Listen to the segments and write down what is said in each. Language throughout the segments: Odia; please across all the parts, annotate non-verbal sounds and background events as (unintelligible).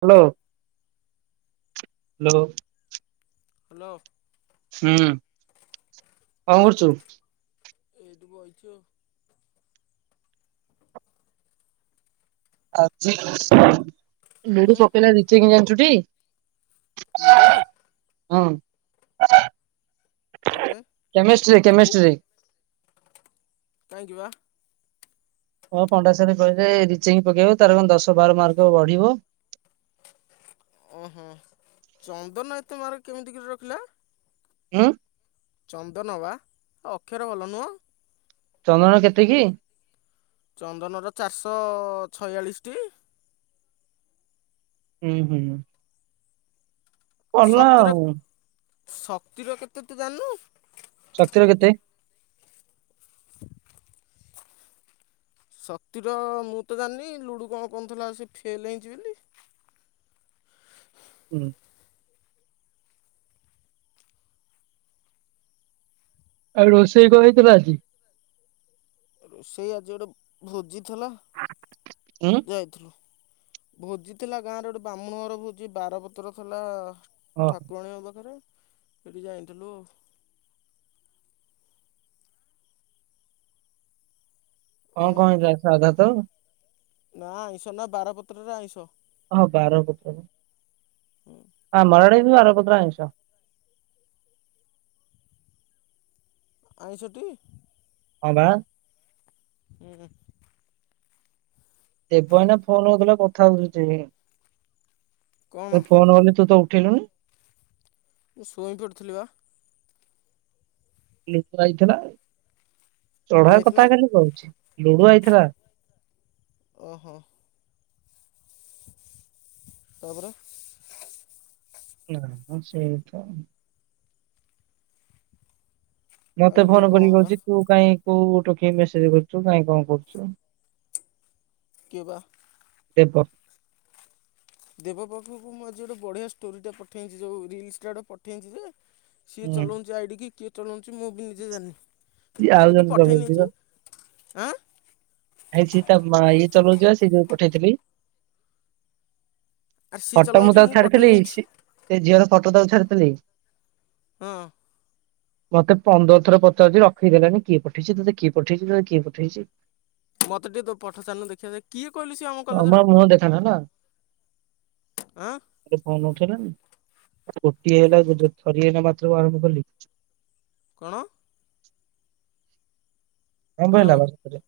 Hello hello. ହ୍ୟାଲୋ। ହୁଁ କଣ କରୁଛୁ? ଏଇଠି ବଇଚୁ ଆଉ (unintelligible) ଲୁଡୁ ଉଁ। ପକେଇଲେ (unintelligible) ଜାଣିଛୁଟି ଲୁଡୁ ତାପରେ କେମିଷ୍ଟ୍ରି (unintelligible) କୋଉ କେମିଷ୍ଟ୍ରି। କାହିଁକି ବା। ହଁ ପଣ୍ଡା ସାର୍ କହିଲେ ରିଚେକିଙ୍ଗ ପକେଇବାକୁ ତାର କଣ ଦଶ ବାର ମାର୍କ ବଢିବ। ଓ ହୋ ଚନ୍ଦନ ଏତେ ମାର୍କ କେମିତି କିରେ ରଖିଲା? ଉଁ। ଚନ୍ଦନ ବା ଅକ୍ଷର ଭଲ ନୁହଁ ଚନ୍ଦନର କେତେ କି? ଚନ୍ଦନର ଚାରିଶହ ଛୟାଳିଶ ଟି। ହୁଁ -ହୁଁ। ପଢିଲା ଶକ୍ତିର ଆଉ। ଶକ୍ତିର କେତେ ତୁ ଜାଣିନୁ? ଶକ୍ତିର କେତେ? ଶକ୍ତିର ମୁଁ ତ ଜାଣିନି ଲୁଡୁ କଣ କଉଁଥିଲା ସେ ଫେଲ ହେଇଁଛି ବିଲି। ହୁଁ। ଆଉ ରୋଷେଇ କଣ ହେଇଥିଲା ଆଜି? ରୋଷେଇ ଆଜି ଗୋଟେ ଭୋଜି ଥିଲା ଉଁ ଯାଇଥିଲୁ। ଭୋଜି ଥିଲା ଗାଁରେ ଗୋଟେ ବ୍ରାହ୍ମଣ ଘର ଭୋଜି ବାରପତ୍ର ଥିଲା। ଓହୋ ଠାକୁରାଣୀଙ୍କ ପାଖରେ ସେଠିକି ଯାଇଥିଲୁ। କଣ ଆଉ କଣ ହେଇଥିଲା ସାଧା ତ। ନା ଆଇଁଷ ନା ବାରପତ୍ରରେ ଆଇଁଷ। ହଁ ବାରପତ୍ର। ହୁଁ। ହଁ ଆମର ଆଡେ ବି ବାରପତ୍ର ଆଇଁଷ। ଆଇଁଷଟି। ହଁ ବା। ହୁଁ। ଏବେ ଆମେ ଫୋନରେ ଯେତେବେଳେ କଥା ହଉଚେ, କଣ ମୋ ଫୋନ ଆଇଲେ ତୁ ତ କିଣିଲୁନି? ମୁଁ ଶୋଇପଡ଼ିଥିଲି ବା। ଲିକୁ ଆଇଥେଲା। କିଏ ଚଢା ଆଇଥିଲା କଥା ଖାଲି କହୁଛି ଲୁଡୁ ଆଇଥିଲା। ଓହୋ, ତାପରେ, ନାମ ସେଇତ, ଆଉ ମତେ ଇଏ ଫୋନ କଣ କରିକି ହେଲା ରଛି ତୁ କାଇହିଁ କୋଉଟ କି ମେସେଜ କରୁଚୁ କାଇଁ କଣ କରୁଚୁ। କିଏ ବା, ଦେବ। ଦେବ ପାଖୁଙ୍କୁ ମୁଁ ଆଜି ଗୋଟେ ବଢିଆ ଷ୍ଟୋରି ଟା ପଠେଇଛି ଯୋଉ ରିଲସଟା ଗୋଟେ ପଠେଇଛି ଯେ ସିଏ ହୁଁ ଚଲଉଛି ଆଇଡିକି କିଏ ଚଲଉ ମୁଁ ବି ନିଜେ ଜାଣିନି ସିଏ ମୁଁ ଆଉ କିନ୍ତୁ ଜଣେ ପଠେଇ ଚଲଉଛି ନେଇଚି ଆଁ। ଆାଇ ସିଏ ତା ମା ଇଏ ଚଲଉଚି ବା ସେ ଯଉ ପଠେଇଥିଲି। ଆରେ ସିଏ ଫଟୋ ମୁଁ ଚଲାଉଛି ତାକୁ ପଠେଇ ଛାଡିଥିଲି ନେଇଛି ସେ ଝିଅର ଫଟୋ ତାକୁ ଛାଡିଥିଲି। ହଁ, ମତେ ପନ୍ଦର ଥର ପଚାରୁଚି ରଖେଇଦେଲାନି କିଏ ପଠେଇଚି ତୋତେ କିଏ ପଠେଇଚି ତୋତେ କିଏ ପଠେଇଚି। ମତେ ଟିକେ ତୋ ପଠ ଛାଡ଼ୁନୁ ଦେଖିବାଯାଏ କିଏ କହିଲୁ ସିଏ ଆମ କଲେଜର ଆମର ମୁହଁ ଦେଖାନା ନାଁ? ଆଁ ସେ ଫୋନ ଉଠେଇଲାନି ଗୋଟିଏ ହେଲା ସେଜୋ ଥରିଏ ଜମା ତୋ ଆରମ୍ଭ କଲି। କଣ? (inaudible) କଅଁ ହ୍ୟାଲୋ କହିଲା ଭସ କରିବା।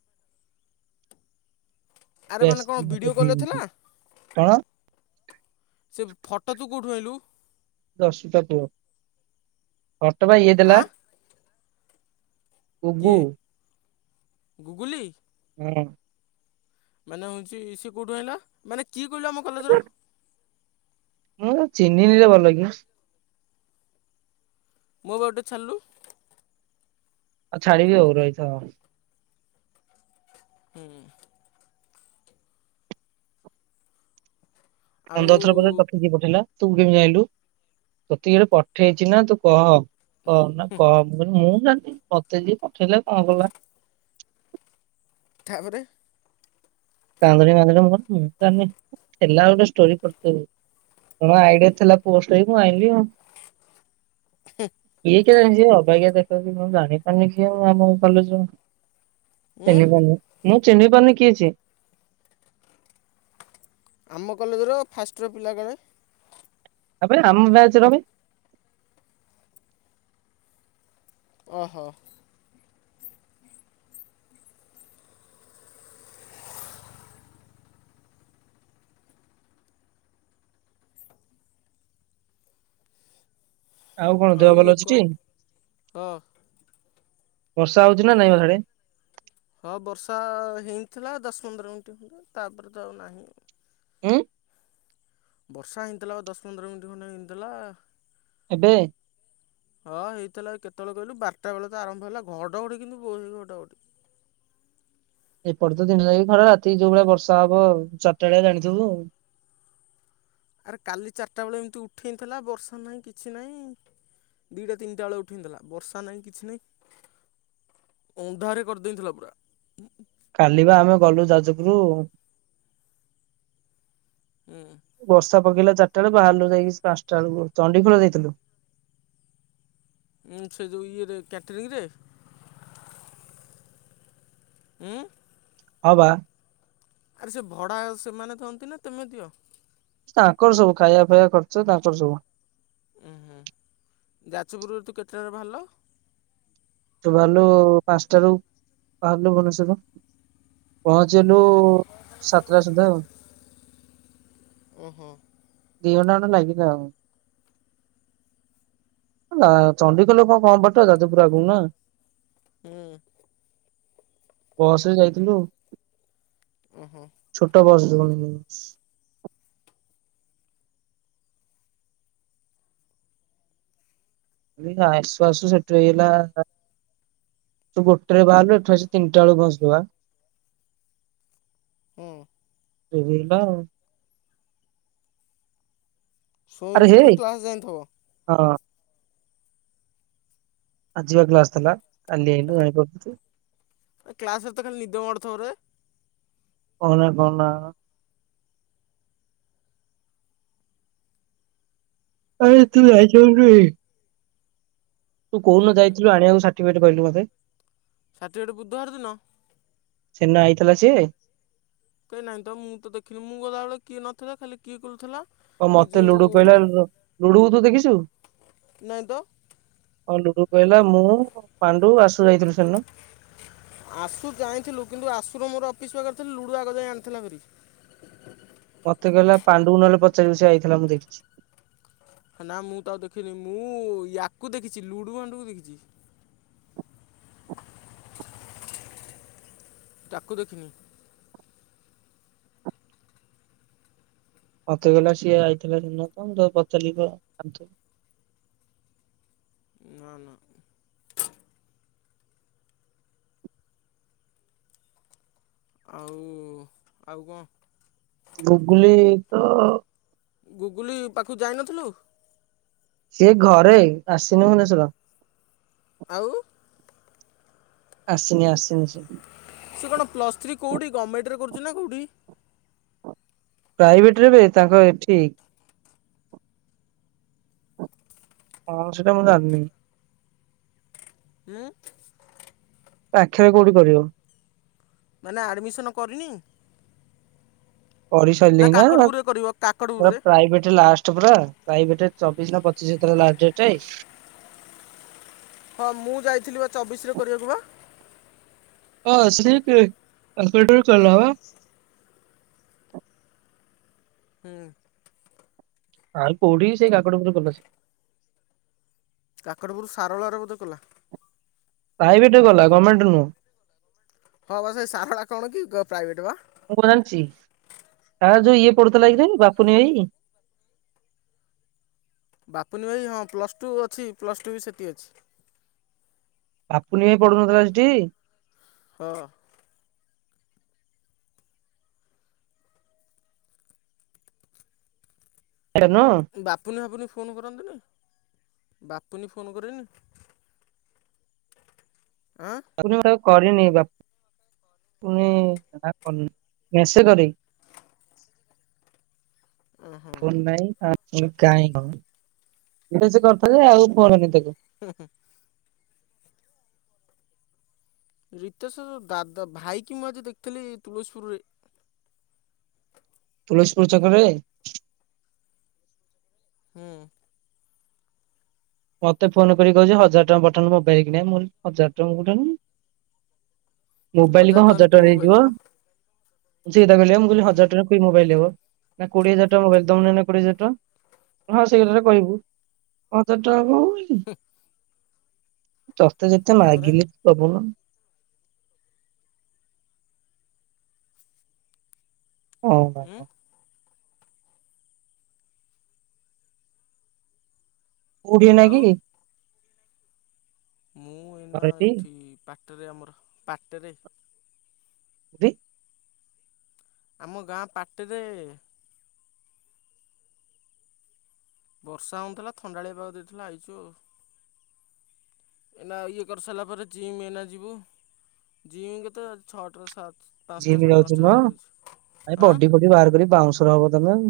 ଆରେ ମାନେ କଣ ଭିଡ଼ିଓ କଲ୍ ରେ (inaudible) ଥିଲା କଣ, ସେ ଫଟୋ ତୁ କଉଠୁ ଆଇଲୁ? ଦଶଟା କୁହ ହଟବା ଇଏ ଦେଲା। ହାଁ କୁବୁ, ଗୁଗୁଲିୀ ହୁଁ, ମାନେ ହଉଛି ସିଏ କୋଉଠୁ ଆଇଁଲା ମାନେ କିଏ କହିଲା ଆମ କଲେଜ ର। ମୁଁ ଚିହ୍ନିଲିରେ ଭଲକି। ମୋ ପାଖକୁ ଟିକେ ଛାଡ଼ିଲୁ। ଆଉ ଛାଡ଼ିବି ଆଉ ରଇଥା ହୁଁ, ଆଉ ପନ୍ଦର ଥର ପରେ ତତେ କିଏ ପଠେଇଲା। ତୁ କେମିତି ଯାଇଁଲୁ ତତେ କିଏ ଗୋଟେ ପଠେଇଛି ନା ତୁ କହ? କହୁନ କୁହ ମୁଁ କହିଲି ମୁଁ ମତେ ଯିଏ ପଠେଇଲେ କ ଣ କଲା ତା ପରେ, କାନ୍ଦୁଣି ମାନ୍ଦୁଣି ମୁଁ କହିଲି ଚିନ୍ତା ନାହିଁ ହେଲା ଗୋଟେ ଷ୍ଟୋରି କରିଦେବି। କଣ ଆଇଡିଆ ଥିଲା ପୋଷ୍ଟ ହେଇକି ମୁଁ ଆଇଁଲି ଆଉ କିଏ କେ ଜାଣିଚି ଅବାକିଆ ଦେଖାହୋଉଚି ମୁଁ ଜାଣିପାରୁନି ଝିଅ ଓ ଆମ କଲେଜ ଉଁ ଚିନି ପାରୁନି ମୁଁ ଚିହ୍ନି ପାରୁନି କିଏ ସିଏ। ଆମ କଲେଜର ଫାଷ୍ଟ୍ ଇଅର ପିଲା କାଳେ। ଆବେ ଆମ ବ୍ୟାଚ୍‌ ର ବେ ଓହୋ। ଆଉ କଣ ଦେହ ଇଏ ଭଲ ଅଛି କି? କଣ ହଁ ବର୍ଷା ହୋଉଚି ନାଁ ମ ହାଡ଼େ? ହଁ ବର୍ଷା ହେଇଥିଲା ଦଶ ପନ୍ଦର ମିଣ୍ଟି ପରେ ତାପରେ ତ ଆଉ ନାହିଁ। ଉଁ ବର୍ଷା ହେଇଥିଲା ବା ଦଶ ପନ୍ଦର ମିଣ୍ଟି ଖଣ୍ଡେ ହେଇଥିଲା। ଏବେ? ହଁ ହେଇଥିଲା କେତୋଳେ କହିଲୁ ବାରଟା ବେଳେ ତ ଆରମ୍ଭ ହେଲା, ଘଡ଼ଘଡ଼ି କିନ୍ତୁ ବୋହୁତ ଘଡ଼ଘଡ଼ି। (inaudible) ଏପଟେ ତ ଦିନ ଯାଗି ଖରା ରାତିକି ଯୋଉ ଭଳିଆ ବର୍ଷା ହବ ଆଉ ଚାରିଟା ଅଳିଆ ଜାଣିଥିବୁ ଆଉ। (inaudible) ଆରେ କାଲି ଚାରଟା ବେଳେ ଏମିତି ଉଠେଁଇଥିଲା ବର୍ଷା ନାହିଁ କିଛି ନାହିଁ। ଦିଟା ତିନିଟା ଅଳେ ଉଠେଇଁ ଥିଲା ବର୍ଷା ନାହିଁ କିଛି ନାହିଁ। ଅନ୍ଧାରି କରଦେଇଥିଲା ପୁରା। କାଲି ବା ଆମେ ଗଲୁ ଯାଜପୁରୁ ହୁଁ ବର୍ଷା ପକେଇଲା ଚାରିଟା ଅଳୁ ବାହାରଲୁ ଯାଇକି ପାଁଶଟା ଅଳୁକୁ ଚଣ୍ଡିଖୋଲ ଯାଇଥିଲୁ। ଉଏ ସେଇ ଯୋଉ ଇଏରେ କ୍ୟାଟରିଗ୍ ରେ। ଉଁ ହବା (unintelligible) ଆରେ ସେ ଭଡ଼ା ସେମାନେ ଦିଅନ୍ତି ନା, ତମେ ଦିଅ ତାଙ୍କର ସବୁ, ଖାଇବା ଫାୟା ଖର୍ଚ ତାଙ୍କର ସବୁ ଉ ହୁଁ ଯାଜପୁରରୁ ତୁ କେତେବେଳେ ବାହାରିଲ? ତ ବାହାରିଲୁ ପାଞ୍ଚଟାରୁ, ବାହାରିଲୁ ଭୁବନେଶ୍ୱର ରୁ ପହଞ୍ଚି ଗଲୁ, ସାତଟା ସୁଧା ଆଉ ଓ ହୋ (unintelligible) ଦି ଘଣ୍ଟା ଖଣ୍ଡେ ଲାଗିଲା ଆଉ ନା ଚଣ୍ଡିଖୋଲ କଣ କମ୍ ବାଟ, ଯାଜପୁରୁ ଆଗକୁ ନା ହୁଁ (unintelligible) ବସ ରେ ଯାଇଥିଲୁ, ଓହୋ ଛୋଟ ବସ (unintelligible) ଆସୁ ଆସୁ ସେଠୁ ହେଇଗଲା ତୁ ଗୋଟେରେ ବାହାରିଲୁ, ଏଠୁ ଆସି ତିନିଟା ବେଳେ ପହଞ୍ଚିଥିବୁ ଆ ହୁଁ ସେବରଲା (unintelligible) ଆରେ ଶୁଇଁକି ହେ ପୁଣି କ୍ଲାସ୍ ଯାଇଥିବ? ହଁ ଆଜି ପା କ୍ଲାସ ଥିଲା, କାଲି ଆଇଲୁ କ୍ଲାସ ରେ ତ ଖାଲି ନିଦ ମାଡୁଥିବ ରେ କହନା କହନା। ଆରେ ତୁ ହୁଁ ଯାଇଛୁ ଏଇଠୁ କି। ତୁ କଉଦିନ ଯାଇଥିଲୁ ଆଣିବାକୁ ସାର୍ଟିଫିକେଟ କହିଲୁ ମତେ। ସାର୍ଟିଫିକେଟ ବୁଧବାର ଦିନ। ସେଦିନ ଆଇଥିଲା ସେ। କାଇଁ ନାଇଁତ ମୁଁ ତ ଦେଖିନି ମୁଁ ଗଲାବେଳେ କିଏ ନଥିଲା ଖାଲି କିଏ କହିଲୁ ଥେଲା। ଆଉ ମତେ ଲୁଡୁ କହିଲା ଲୁଡୁ କୁ ତୁ ଦେଖିଛୁ। ନାଇଁ ତ ଆଉ ଲୁଡୁ କହିଲ ମୁଁ ପାଣ୍ଡୁ ଆସ ଆସୁ ଜାଇଁଥିଲୁ କିନ୍ତୁ ଆସ ସୁ ର ମୋର ଅଫିସ୍ ପାଖରେ ଥିଲା ଲୁଡ଼ୁ ଆଗ ଯାଇ ଆଣିଥିଲା ଭେରି। ମତେ କହିଲା ପାଣ୍ଡୁ ନହଲେ ପଚାରିବୁ ସେ ଆଇଥିଲା ମୁଁ ଦେଖିଛି। ନା ମୁଁ ତ ଆଉ ଦେଖିନି ମୁଁ ୟାକୁ ଦେଖିଛି ଲୁଡୁ ବାଣ୍ଡକୁ ଦେଖିଛି। ତାକୁ ଦେଖିନି। ମତେ କହିଲା ସିଏ ଆଇଥିଲା ଦିନ ତ ମୁଁ ତାକୁ ପଚାରିଲି ତ ଅଂଶ ନା ନା। ଆଉ ଆଉ କଣ? ଗୁଗୁଲି ତ ଗୁଗୁଲି ପାଖକୁ ଯାଇନଥିଲୁ। ସିଏ ଘରେ ଆସିନି ଭୁବନେଶ୍ୱର। ଆଉ? ଆସିନି ଆସିନି ସେ। ସେ କଣ ପ୍ଲସ୍ ଥ୍ରୀ କଉଠି ଗମେଣ୍ଟରେ କରୁଛି ନା କଉଠି? ପ୍ରାଇଭେଟରେ ବେ ତାଙ୍କ ଏଠି ହଁ ସେଟା ମୁଁ ଜାଣନି। ଉଁ ପାଖେରେ କୋଉଠି କରିବ। ମାନେ ଆଡ଼ମିଶନ କରିନି। ପଢି ନା ସାରିଲିନା କାକଟପୁରରେ କରିବ ପୁରା କାକଟପୁରରେ ପ୍ରାଇଭେଟେ ଲାଷ୍ଟ ପୁରା। ପ୍ରାଇଭେଟେ ରେ ଚବିଶ ନା ପଚିଶ ସେତେବେଳେ ଲାଷ୍ଟ ଡେଟେ। ହଁ ମୁଁ ଯାଇଥିଲି ବା ଚବିଶ ରେ କରିବାକୁ ବା। ହଁ ସେ ସେଇଠି କାଲକୁଲେଟର କରଲା ପା। ହୁଁ। ଆଉ କଉଠି କି ସେଇ କାକଟ ପୁର କଲେଜ। କାକଟପୁରରୁ ସାରଳା ରେ ବୋଧେ କଲା। ପ୍ରାଇଭେଟରେ କଲା ଗମେଣ୍ଟ ନୁହଁ। ହଁ ବା ସେଇ ସାରଳା କଣ କି ପ୍ରାଇଭେଟ ବା। ମୁଁ ଙ୍କ ଜାଣିଛି ସାରଳା ଯୋଉ ଇଏ ପଡୁଥିଲା ହୁଁ କିରେ ବାପୁନି ଭାଇ। ପାପୁନି ଭାଇ ହଁ ପ୍ଲସ୍ ଟୁ ଅଛି ପ୍ଲସ୍ ଟୁ ବି ସେଠି ଅଛି। ବାପୁନି ଭାଈ ପଡୁନଥିଲା ସେଠି। ହଁ। ନୁହଁ ବାପୁନି ଫାପୁନି ଫୋନ କରନ୍ତନି ବାପୁନି ଫୋନ କରେନି? ଆଁ ବାପୁନି ବା କରିନି ବାପ ପୁନି ନା କରନି ମେସେଜ କରେଇ। ଓହୋ ଫୋନ ନାଇ ଆଁ କାହିଁ ଙ୍କ ଇଣ୍ଟର୍ନସିପ୍ କରୁଥିଲି ଆଉ (unintelligible) ତାକୁ। ହୁଁ। ରୀତେଶ ଦାଦା ଭାଇ କି ମୁଁ ଆଜି ଦେଖିଥିଲି ତୁଳସୀପୁରରେ। ତୁଳସୀପୁର ଛକରେ? ହୁଁ। ମତେ ଫୋନ କରି କହୁଛି ହଜାର ଟଙ୍କା ପଠଉନୁ ମୋବାଇଲ କିଣିବା ମୁଁ କହିଲି ହଜାର ଟଙ୍କା ମୁଁ କୋଉଠୁ ଆଣିବି। ମୋବାଇଲ କଣ ହଜାର କି ଟଙ୍କାରେ ମୋବାଇଲ୍ ହେଇଯିବ? ହବ ସେଇଟା କହଲି ଆ ହଜାର ହୁଁ ଟଙ୍କା ରେ କି ମୋବାଇଲ ହେବ। ନା କୋଡିଏ ହଜାର ଟଙ୍କା ମୋବାଇଲ ଦଉନ ଏଇନା କୋଡିଏ ହଜାର ଟଙ୍କା ହଁ ସେଇ କଥାଟା କହିବୁ। ହଜାର ଟଙ୍କା କଣ ମୋବାଇଲ। ତତେ ଯେତେ ତାପରେ ମାଗିଲେ ଦବୁନୁ। ଉଁ ହୁଁ ହ। କୋଡିଏ ଆଉ ନାଇଁ କି? ମୁଁ ଏଇନା ଘରେ ଟି ଏଠି ପାଟେରେ ଆମର ପାଟେରେ ଦି ଆମ ଗାଁ ପାଟେରେ ବର୍ଷା ହଉନଥିଲା ଥଣ୍ଡାଳିଆ ପାଗ ଦେଇଥିଲା ଆଇଛୁ। ଏନା ଇଏ କରିସାରିଲା ପରେ ଜିମି ଏଇନା ଯିବୁ ଜିମି କେତେ ଛଅଟା ରୁ ସାତ ପାଞ୍ଚଟା ଜିମି ସାଢ଼େ ଯାଉଛ ପାଞ୍ଚଟା ନୁହଁ ବାହାରିଛୁ ଭାଇ ଆଁ ବଡି ଫଡି ବାହାର କରି ବାଉଁଶର ହବ ତମେ ଆଉ।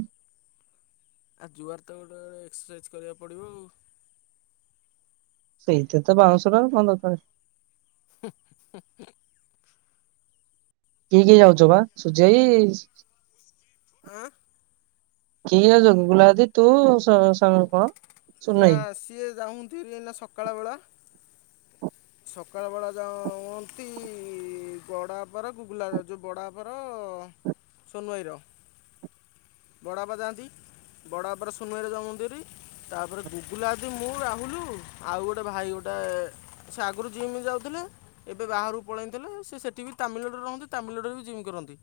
ଆ ଜୁଆଡ଼େ ତ ଗୋଟେ ଏକ୍ସରସାଇଜ୍ କରିବାକୁ ପଡ଼ିବ ଆଉ। ସେଇଥିରେ ତ ବାଉଂଶର ଆଉ କଣ ଦରକାରେ। (unintelligible) କିଏ କିଏ ଯାଉଛ ବା ସୂର୍ଯ୍ୟ ଭାଇ ଆଁ କିଏ ଯାଉଛ ଗୁଗୁଲା ଦାଦି ତୁ ସ ସ କଣ ନା ସୁନେଇ ସିଏ ଯାଉଛନ୍ତି ଏବେ ସକାଳ ବେଳା। ସକାଳ ବେଳା ଯାଆନ୍ତି ବଡାପାର ଗୁଗୁଲା ଯୋଉ ବଡାପାର (unintelligible) ସୋନୁ ଭାଇର ବଡପା ଯାଆନ୍ତି। ବଡପାର ସୋନୁ ଭାଇର ଯାଉଛନ୍ତି ହେରି ତାପରେ ଗୁଗୁଲା ଦି ମୁଁ ରାହୁଲୁ ଆଉ ଗୋଟେ ଭାଇ ଗୋଟେ ସେ ଆଗରୁ ଜିମ୍ ଯାଉଥିଲେ ଏବେ ବାହାରକୁ ପଳେଇଥିଲେ ସେ ସେଠି ବି ତାମିଲନାଡ଼ୁରେ ରହନ୍ତି ତାମିଲ ନାଡୁରେ ବି ଜିମ୍ କରନ୍ତି,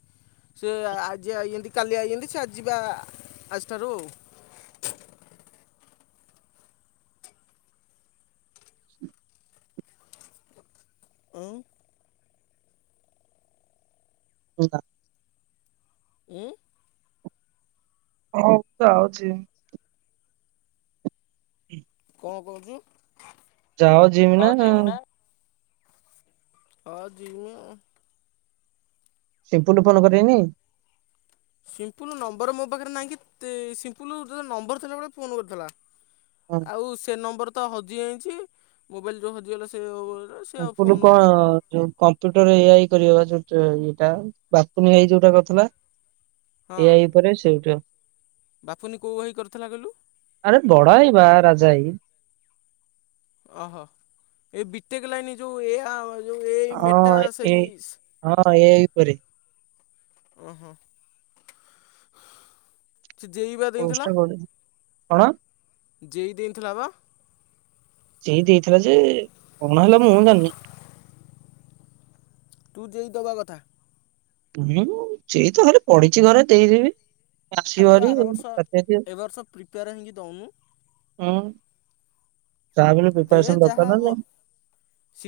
ସେ ଆଜି ଆଇଚନ୍ତି କାଲି ଆଇଚନ୍ତି ସେ ଆ ଯିବା ଆଜଠାରୁ ଆଉ। ଉଁ। (unintelligible) ଉଁ। ହଉ ଯାଉଚି। (unintelligible) କଣ କହୁଚୁ? ଯାଅ ଜିମ୍ ନା ଆଉ ହଁ ଜିମି ସିମ୍ପୁଲୁ ଫୋନ କରିବେନି। ସିମ୍ପୁଲୁ ନମ୍ବର ମୋ ପାଖରେ ନାହିଁ କି ତି ସିମ୍ପୁଲୁ ନମ୍ବର ଥିଲାବେଳେ ଫୋନ କରିଥିଲା। ହଁ ଆଉ ସେ ନମ୍ବର ତ ହଜିଯାଇଛି ମୋବାଇଲ ଯୋଉ ହଜିଗଲା ସେ ଆଉ ସେ ସିମ୍ପୁଲୁ ଫୋନ କଣ ଯୋଉ କମ୍ପ୍ୟୁଟର ଏ ଆଇ କରିଆକୁ ଆସିବ। ସେ ଇଏଟା ବାପୁନି ଭାଇ ଯୋଉଟା କରିଥିଲା ଏ ହଁ ଆଇ ଉପରେ ସେଇ ଗୋଟିକ। ବାପୁନି କୋଉ ବହି କରିଥିଲା କହିଲୁ ଆରେ ବଡ ଭାଇ ବା ରାଜା ଭାଇ। ଓହୋ ଏଇ ବି ଟେକ ଲାଇନ ଯୋଉ ଏ ଆ ଯୋଉ ଏ ଆଇ ହଁ ମେଟା ଏ ସେଇ ହଁ ଏ ଆଇ ଉପରେ। ଓହୋ ସେ ଯେ ଇ ଇ ବା ଦେଇଥିଲା। ପୋଷ୍ଟଟା କରୁ କଣ? ଜେ ଇ ଇ ଦେଇଥିଲା ବା। ଜେ ଇ ଇ ଦେଇଥିଲା ଯେ କଣ ହେଲା ମୁଁ ଜାଣିନି। ତୁ ଜେ ଇ ଦବା କଥା। ମୁଁ ସେ ଜେ ଇ ଇ ତ ଖାଲି ପଢିଚି ଘରେ ଦେଇଦେବି। ଆସିବ ଆରେ ତୁ ଭାରି ଆର ବର୍ଷ ରାତାରାତି ଆଉ। ଏବର୍ଷ ପ୍ରିପେୟାର ହେଇକି ଦଉନୁ। ହୁଁ ଯାହା ବି ହେଲେ ଦେ ପ୍ରିପାରସନ ଯାହା ଦରକାର ନା ହବ। ନାଇଁ। ସେ